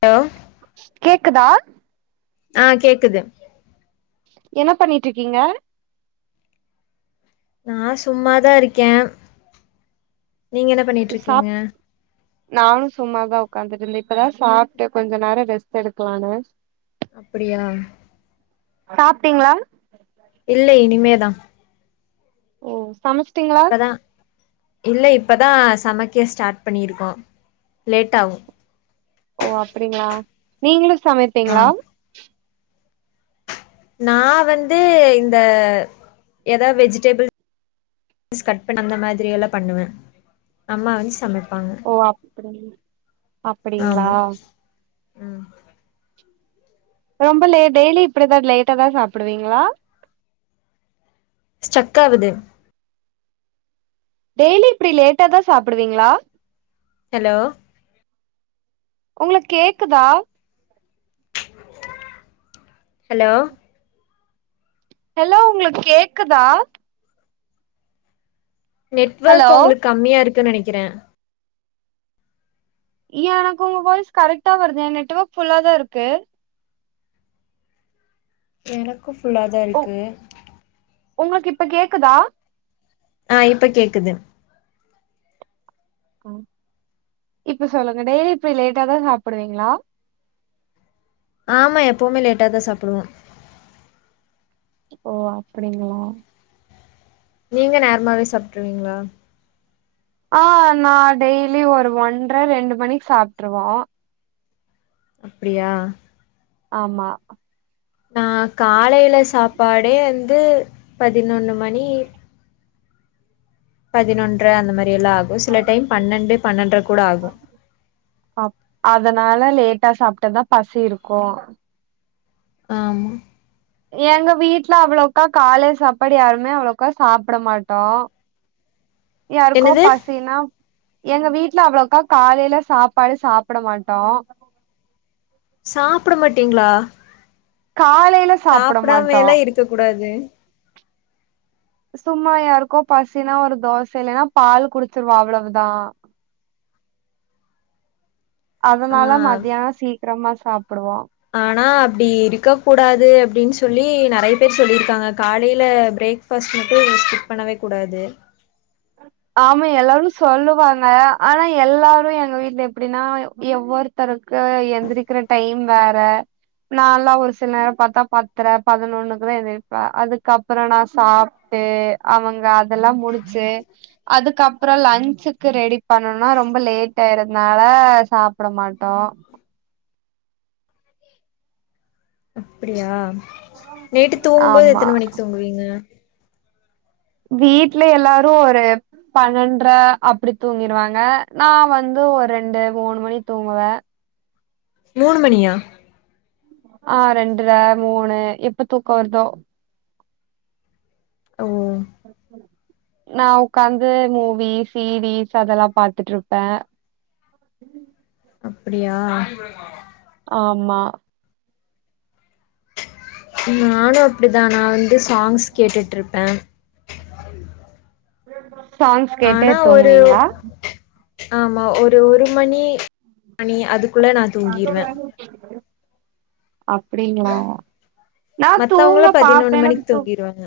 hello கேக்குதா ஆ கேக்குது என்ன பண்ணிட்ருக்கீங்க நா சும்மாதா இருக்கே நீங்க என்ன சாப் பண்ணிட்ருக்கீங்க நானு சும்மாதா உக்காந்துட்ருந்தே இப்பதா சாப்ட்டு கொஞ்ச நேரோ ரெஸ்ட் எடுக்கலான்னு அப்பிடியா சாப்ட்டீங்களா இல்ல இனிமேதா ஓ சமச்சிட்டீங்களா இப்பதா இல்ல இப்பதா சமைக்க ஸ்டார்ட் பண்ணிருக்கோ லேட்டாவு ஒ அப்பிடிங்களா நீங்களு ஆ சமைப்பீங்களா நா வந்து இந்த எதாவது வெஜிடபிள்ஸ் கட் பண்ண அந்த மாதிரியெல்லா பண்ணுவே அம்மா வந்து சமப் ஓ அப்பிடிங் அப்பிடிங்களா ஆமா ம் ரொம்ப லேட் டெய்லி இப்பிடிதா லேட்டாதா சாப்புடுவீங்களா ஸ்ட்ரக்காகுது டெய்லி இப்டி லேட்டாதா சாப்புடுவீங்களா ஹலோ உங்குளுக்கு கேக்குதா ஹலோ ஹலோ உங்களுக்கு கேக்குதா ஹலோ நெட்வர்க் உங்களுக்கு கம்மியாருக் நெனக்கிறேன் எனக்கு உங்க வாய்ஸ் கரெக்ட்டா வருது என் நெட்வொர்க் ஃபுல்லாதான் இருக்கு எனக் க்கு ஃபுல்லா தா இருக்கு உங்குளுக்கு இப்ப கேக்குதா அ இப்ப கேக்குது அ இப்ப சொல்லுங்க டெய்லி இப்டி லேட்டாதா சாப்புடுவீங்களா ஆமா எப்பவுமே லேட்டா தா சாப்புடுவோம் ஒ அப்டிங்களா நீங்க நேரமாவே சாப்ட்ருவீங்களா ஆ நா டெய்லி ஒரு ஒன்றரை ரெண்டு மணி சாப்ட்டுருவோம் அப்டியா ஆமா நா காலை வீட்ல சாப்பாடே வந்து பதினொன்னு மணி பதினொன்ற அந்த மாரி எல்லா ஆகும் சில டைம் பன்னெண்டு பன்னென்ற கூட ஆகும் அப் அதனால லேட்டா சாப்ட்டாதா பசி இருக்கும் ஆமா எங்க வீட்ல அவ்ளோக்கா காலை சாப்பாடு யாருமே அவ்ளோக்கா சாப்ட மாட்டோம் யாருக்கோ என்னது பசினா எங்க வீட்ல அவ்ளோக்கா காலைல சாப்பாடு சாப்ட மாட்டோம் சாப்ட மாட்டீங்களா காலைல சாப்ட மாட்டோ சாப்டாமேல இருக்க கூடாது சும்மா யாருக்கோ பசினா ஒரு தோச இல்லன்னா பால் குடிச்சிருவோன் அவ்ளோ தா ஆ அதனால மத்தியானம் சீக் கிரமா சாப்புடுவோம் ஆனா அப்டி இருக்கக்கூடாது அப்டின் சொல்லி நெறைய பேர் சொல்லியிருக்காங்க காலையில பிரேக்பஸ்ட் மட்டும் ஸ்கிப் பண்ணவே கூடாது ஆமா எல்லாரும் சொல்லுவாங்க ஆனா எல்லாரும் எங்க வீட்ல எப்டின்னா எவ்வொருத்தரு க்கு எந்திரிக்கிற டைம் வேற நாலான் ஒரு சில நேரம் பாத்தா பத்தற பதினொன்னுக்குதான் எந்திரிப்பன் அதுக்கப்றோ நா சாப்ட்டு அவுங்க அதெல்லா முடிச்சு அதுக்கப்றோ லன்ச்சுக்கு ரெடி பண்ணனுனா ரொம்ப லேட்டாயிருதுனால சாப்ட மாட்டோம் அப்பிடியா நைட்டு தூங்கும்போது ஆமா எத்தன மணிக்கி தூங்குவீங்க வீட்ல எல்லாரு ஒரு பன்னெண்ட்ர அப்பிடி தூங்கிருவாங்க நா வந்து ஒரு ரெண்டு மூணு மணிக் தூங்குவே மூணு மணியா ஆ ரெண்ட்ர மூணு எப்ப தூக்கோ வர்தோ ஓ நா உக்காந்து மூவி, சீரீஸ் அதெல்லா பாத்துட்ருப்பே அப்பிடியா ஆமா நானு அப்டிதா நா வந்து சாங்ஸ் கேட்டுட்ருப்பே [unintelligible] சாங்ஸ் கேட்டே ஆனா ஒரு தூங்குவீங்ளா ஆமா ஒரு ஒரு மணி மணி அதுக் குள்ள நா தூங்கிருவே அப்பிடிங்களா நா தூங்க மத்தவங்களா பாப்பே பதினொன்னு எனக்கு மணிக்கு தூ தூங்கிருவாங்க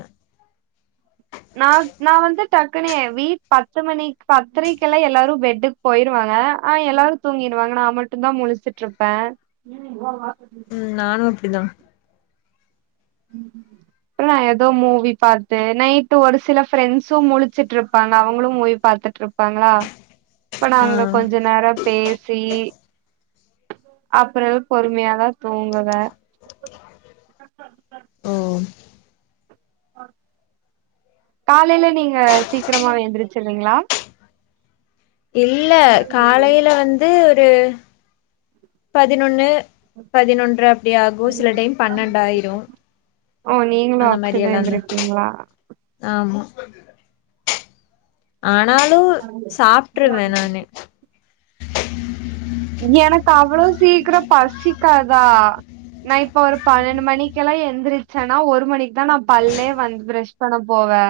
நா நா வந்து டக்குனு யேன் வீட் பத்து மணிக் பத்தரைக்கெல்லா எல்லாரு பெட்டுக்கு போயிருவாங்க ஆனா எல்லாரு தூங்கிருவாங்க நா மட்டுந்தா முழிச்சிட்ருப்பே ம் நானு அப்டிதா சும்மா ஏதோ மூவி பாத்து நைட்டு் ஒரு சில ப்ரெண்ட்ஸு முழிச்சுட்ருப்பாங்க அவுங்களு மூவி பாத்துட்ருப்பாங்களா அப்ப ஆ நாங்க கொஞ்ச நேரோ பேசி அப்புறோ பொறுமையாதா தூங்குவே ஓ காலைல நீங்க சீக்கிரமாவே எந்திரிச்சுர் வீங்களா இல்ல காலைல வந்து ட்டு பதினொன்னு பதினொன்ற அப்டி ஆகு சில டைம் பன்னெண்டாயிரு ஓ நீங்களு அந்த மாரி அப்படிதா எல்லாந்தா எந்திரிப்பீங்களா ஆமா [unintelligible] ஆனாலு சாப்ட்ருவே நானு [unintelligible] எனக்கு அவ்ளோ சீக்கிரோ பசிக்காதா நா இப்ப ஒரு பன்னெண்டு மணிக்கெல்லா எந்திரிச்சேன்னா ஒரு மணிக்குதா நா பல்லே வந்து ப்ரஷ் பண்ண போவே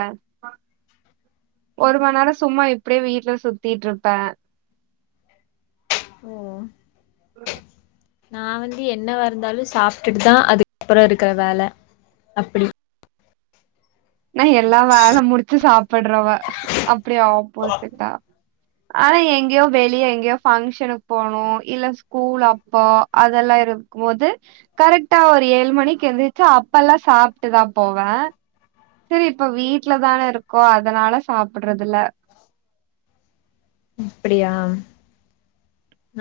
ஒரு மணி நேரோ சும்மா இப்டியே வீட்ல சுத்திட்ருப்பே ஓ [unintelligible] நா வந்து என்னவா இருந்தாலு சாப்ட்டுட்டுதா அதுக்கப்பறோ இருக்கற வேல அப்பிடி நா எல்லா வேல முடிச்சு சாப் பட்றாவ அப் ப்டியாவோ ப்போசிட்டா ஆனா எங்கேயோ வெளிய எங்கேயோ ஃபங்க்க்ஷனுக்கு போனு இல்ல ஸ்கூல் அப்போ அதெல்லா இருக்கும் போது கரெக்டா ஒரு ஏழு மணிக்கு எந்திரிச்சு அப்பல்லா சாப்ட்டுதா போவே சரி இப்ப வீட்டுலதானே இருக்கோ அதனால சாப்ட்றதுல்ல அப்டியா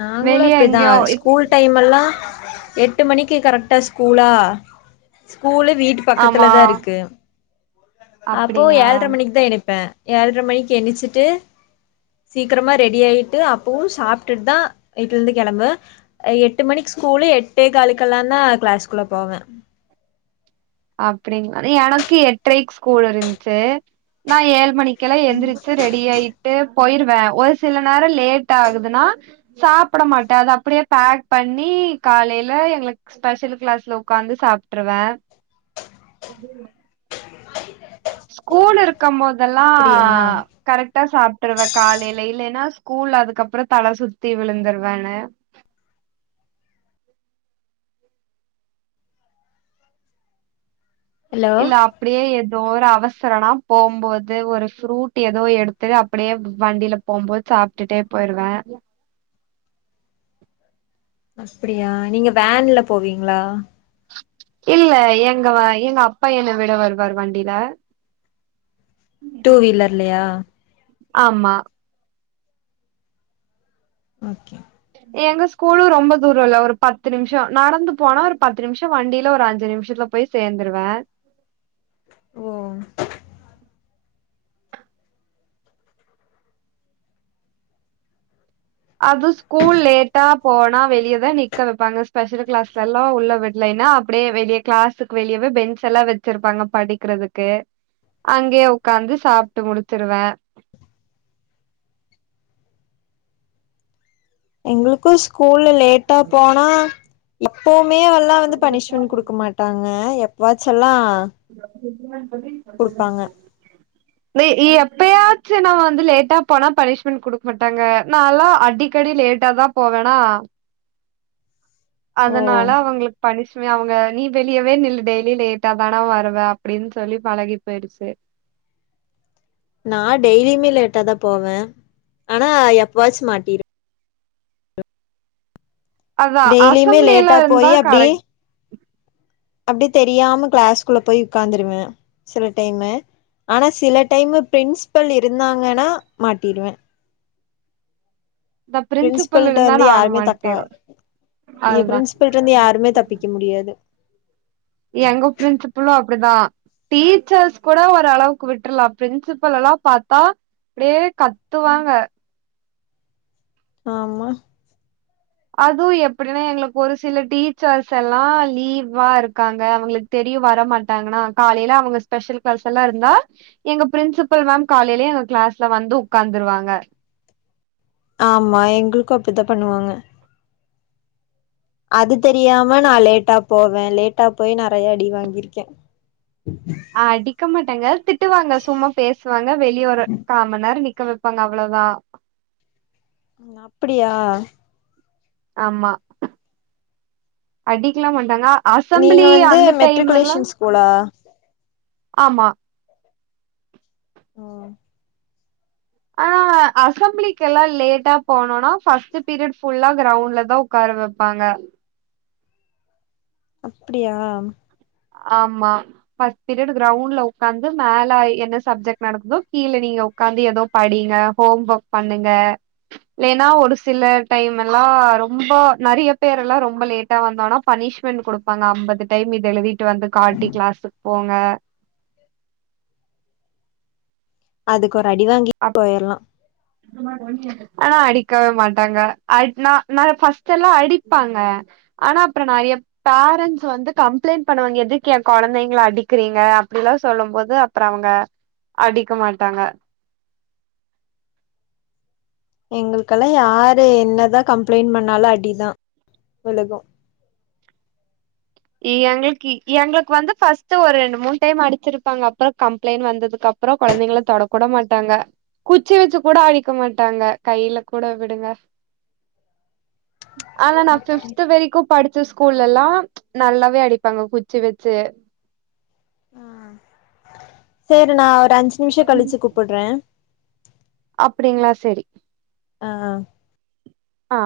நாங்களு வெளிய அப்டிதா எங்கேயோ இப் ஸ்கூல் டைமெல்லா எட் எட்டு மணிக்கு கரெக்டா ஸ்கூலா ஸ்கூலு வீட்டு ஆமா பக்கத்துலதா இருக்கு அப்போ அப்டிங்களா ஏழ்ர மணிக்தா எரிப்பே ஏழ்ர மணிக்கு எணிச்சிட்டு சீக்ரமா ரெடி ஆயிட்டு அப்பவு சாப் ட்டுட்டு தா வீட்லுருந்து கெளம்புவே எட்டு மணிக்கு ஸ்கூலு எட்டேகாலுக்கெல்லாந்தான் கிளாஸ்க்குள்ள போவ அப்படிங்க் எனக்கு எட்டரைக் ஸ்கூல் இருந்துச்சு நா ஏழு மணிக் க்கெலா எந்திரிச்சு ரெடி ஆயிட்டு போயிருவே ஒரு சில நேர லேட்டாகுதுன்னா சாப்டமாட்ட அத அப்டியே பேக் பண்ணி காலையில எங்களுக்கு ஸ்பெஷல் கிளாஸ்ல ஒக்காந்து சாப்ட்டுருவே [inaudible] ஸ்கூல் இருக்கம் போத் லல்லா அப்டியா கரெக்டா சாப்ட்ருவே காலையில இல்லேன்னாஸ் ஸ்கூல் அதுக்கப்பறோ தலசுத்தி விழுந்துருவேனு ஹலோ இல்ல அப்டியே எத் தோஒரு அவசரோனா போம்போது ஒரு ஃப்ரூட் ஏதோ எடுத்து அப்படியே வண்டில போம்போது சாப்ட்டுட்டே போயிருவே அப்டியா நீங்க வேன்ல போவீங்ளா இல்ல எங்க எங்க அப்பா என்ன விட வருவாரு வண்டில டூ வீலர்ல்லயா ஆமா ஓகே எங்க ஸ்கூலு ரொம்ப தூரம்ல்ல ஒரு பத்து நிமிஷோ நடந்து போனா ஒரு பத்து நிமிஷோ வண்டில ஒரு அஞ்சு நிமிஷத்துல போய் சேந்துருவே ஓ அது ஸ்கூல் லேட்டா போனா வெளியதா நிக்க வெப்பாங்க ஸ்பெஷல் கிளாஸ்லல்லா உள்ள விட்லேன்னா அப்டியே வெளிய கிளாஸுக்கு வெளியவே பெஞ்ச்செல்லா வச்சிருப்பாங்க படிக்றதுக்கு அங்கயே ஒக்காந்து சாப்ட்டு முடிச்சிருவே எங்ளுக்கு ஸ்கூலு லேட்டா போனா போ மேயல்லா வந்து பனிஷ்மெண்ட் கொடுக்க மாட்டாங்க எப் வாச்சல்லா [inaudible] [unintelligible] குடுப்பாங்க [unintelligible] எப்பயாச்சுனா வந்து லேட்டா போனா பனிஷ்மென்ட் குடுக்க மாட்டாங்க நால்லா அடிக்கடி லேட்டாதா போவனா ஓ அதனால அவங்களுக்கு பனிஷ் ச்சுமே அவங்க நீ வெளியவே நில்லு டெய்லி லேட்டாதான வருவ அப்டின் சொல்லி பழகி போயிடுச்சு நா டெய்லியுமே லேட்டாதா போவ ஆனா எப்பாச்சு மாட்டிரு அதா டெய்லியுமே அசம்பளியெல்லா லேட்டா இருந்தா கரெக் அப்டியே தெரியாம கிளாஸ்குள்ள போய் உக்காந்துருவ சில டைமு ஆனா சில டைமு பிரின்ஸ்பல் இருந்தாங்கன்னா மாட்டிருவ இந்த பிரின்சிபல் பிரின்ஸ்பல்ட்ட இருந்தா வந்து நானு யாருமே தக்கா மாட்டிருவ ஏ அதுதா பிரின்ஸ்பல்ட்ட இருந்து யாருமே தப்பிக்க முடியாது [inaudible] எங்க பிரின்சிபலோ அப் அப்டிதா டீச்சர்ஸ் கூட ஓர் அளவுக்கு விட்டுர்லா பிரின்சிபல் எல்லா பாத்தா அப்டியே கத்துவாங்க ஆமா அது எப்டின்னா எங்களுக்கு ஒரு சில டீச்சர்ஸ் எல்லா லீவா இருக்காங்க அவங்களுக் தெரியு வர மாட்டாங்கன்னா காலைல அவங்க ஸ்பெஷல் கிளாஸ் எல்லா இருந்தா எங்க பிரின்சிபல் மேம் காலையிலயே எங்க கிளாஸ்ல வந்து உக்காந்துருவாங்க ஆமா எங்களுக்கு அப்டித்தா பண்ணுவாங்க அது தெரியாம நா லேட்டா போவ லேட்டா போயி நறையா அடி வாங்கிருக்க அடிக்க மாட்டாங்க திட்டுவாங்க சும்மா பேசுவாங்க வெளிய ஒரு காமன் நேரோ நிக் நிக்க வெப்பாங்க அவ்வளோதா ம் அப்டியா ஆமா அடிக்கெல்லா மாட்டாங்க அ நீங்க வந்து மெட்ரிகுலேஷன் ஸ்கூலா ஆமா ஓ ஆனா அசம்பிளிக்கெல்லா லேட்டா போனோன்னா ஃபஸ்ட்டு பீரியட் ஃபுல்லா கிரௌண்ட்லதா உக்கார வெப்பாங்க அப்டியா ஆமா ஃபஸ்ட் பீரியட் கிரவுண்டுல உக்காந்து மேல என்ன சப்ஜெக்ட் நடக்குதோ கீழ நீங்க உக்காந்து எதோ படிங்க ஹோம் ஓக் பண்ணுங்க இல்லைன்னா ஒரு சில டைம் எல்லா ரொம்போ நறைய பேரெல்லா ரொம்ப லேட்டா வந்தோனா பனிஷ்மெண்ட் குடுப்பாங்க ஐம்பது டைம் இது எழுதி ட்டு வந்து காட்டி கிளாஸ்ஸு போங்க அதுக் கு ஒரு அடி வாங்கி அப் போயிர்லா ஆனா அடிக்கவே மாட்டாங்க அட் நா நா ஃபஸ்ட் எல்லா அடிப்பாங்க ஆனா அப்புறோ நறையா பேரன்ஸ் வந்து கம்புளைண்ட் பண்ணவங்க எதுக்கு எ கொழந்தைங்கள அடிக்கறீங்க அப்டி எல்லா சொல்லும் போது அப்புறோ அவங்க அடிக்க மாட்டாங்க எங்களுக்கெல்லா யாரு என்னதா கம்புளைண்ட் பண்ணாலு அடிதா விலுகு எங்களுக்கு எங்களுக்கு வந்து ஃபஸ்ட்டு ஒரு ரெண்டு மூண் டைம் அடிச்சுருப்பாங்க அப்புறோ கம்ப்ளைண்ட் வந்ததுக்கு அப்புறோ கொழந்தைங்கள தொடக்கூட மாட்டாங்க குச்சி வெச்சு கூட அடிக்க மாட்டாங்க கைல கூட விடுங்க ஆனா நா பிஃப்த்து வரைக்கு படு ச்ச ஸ்கூல்லெல்லாம் நல்லாவே அடிப்பாங்க குச்சி வெச்சு ஆ சேரி நா ஒர் ப்ப அஞ்சு நிமிஷோ கழிச்சு கூப்புட்றே அப்டிங்களா செரி ஆ ஆ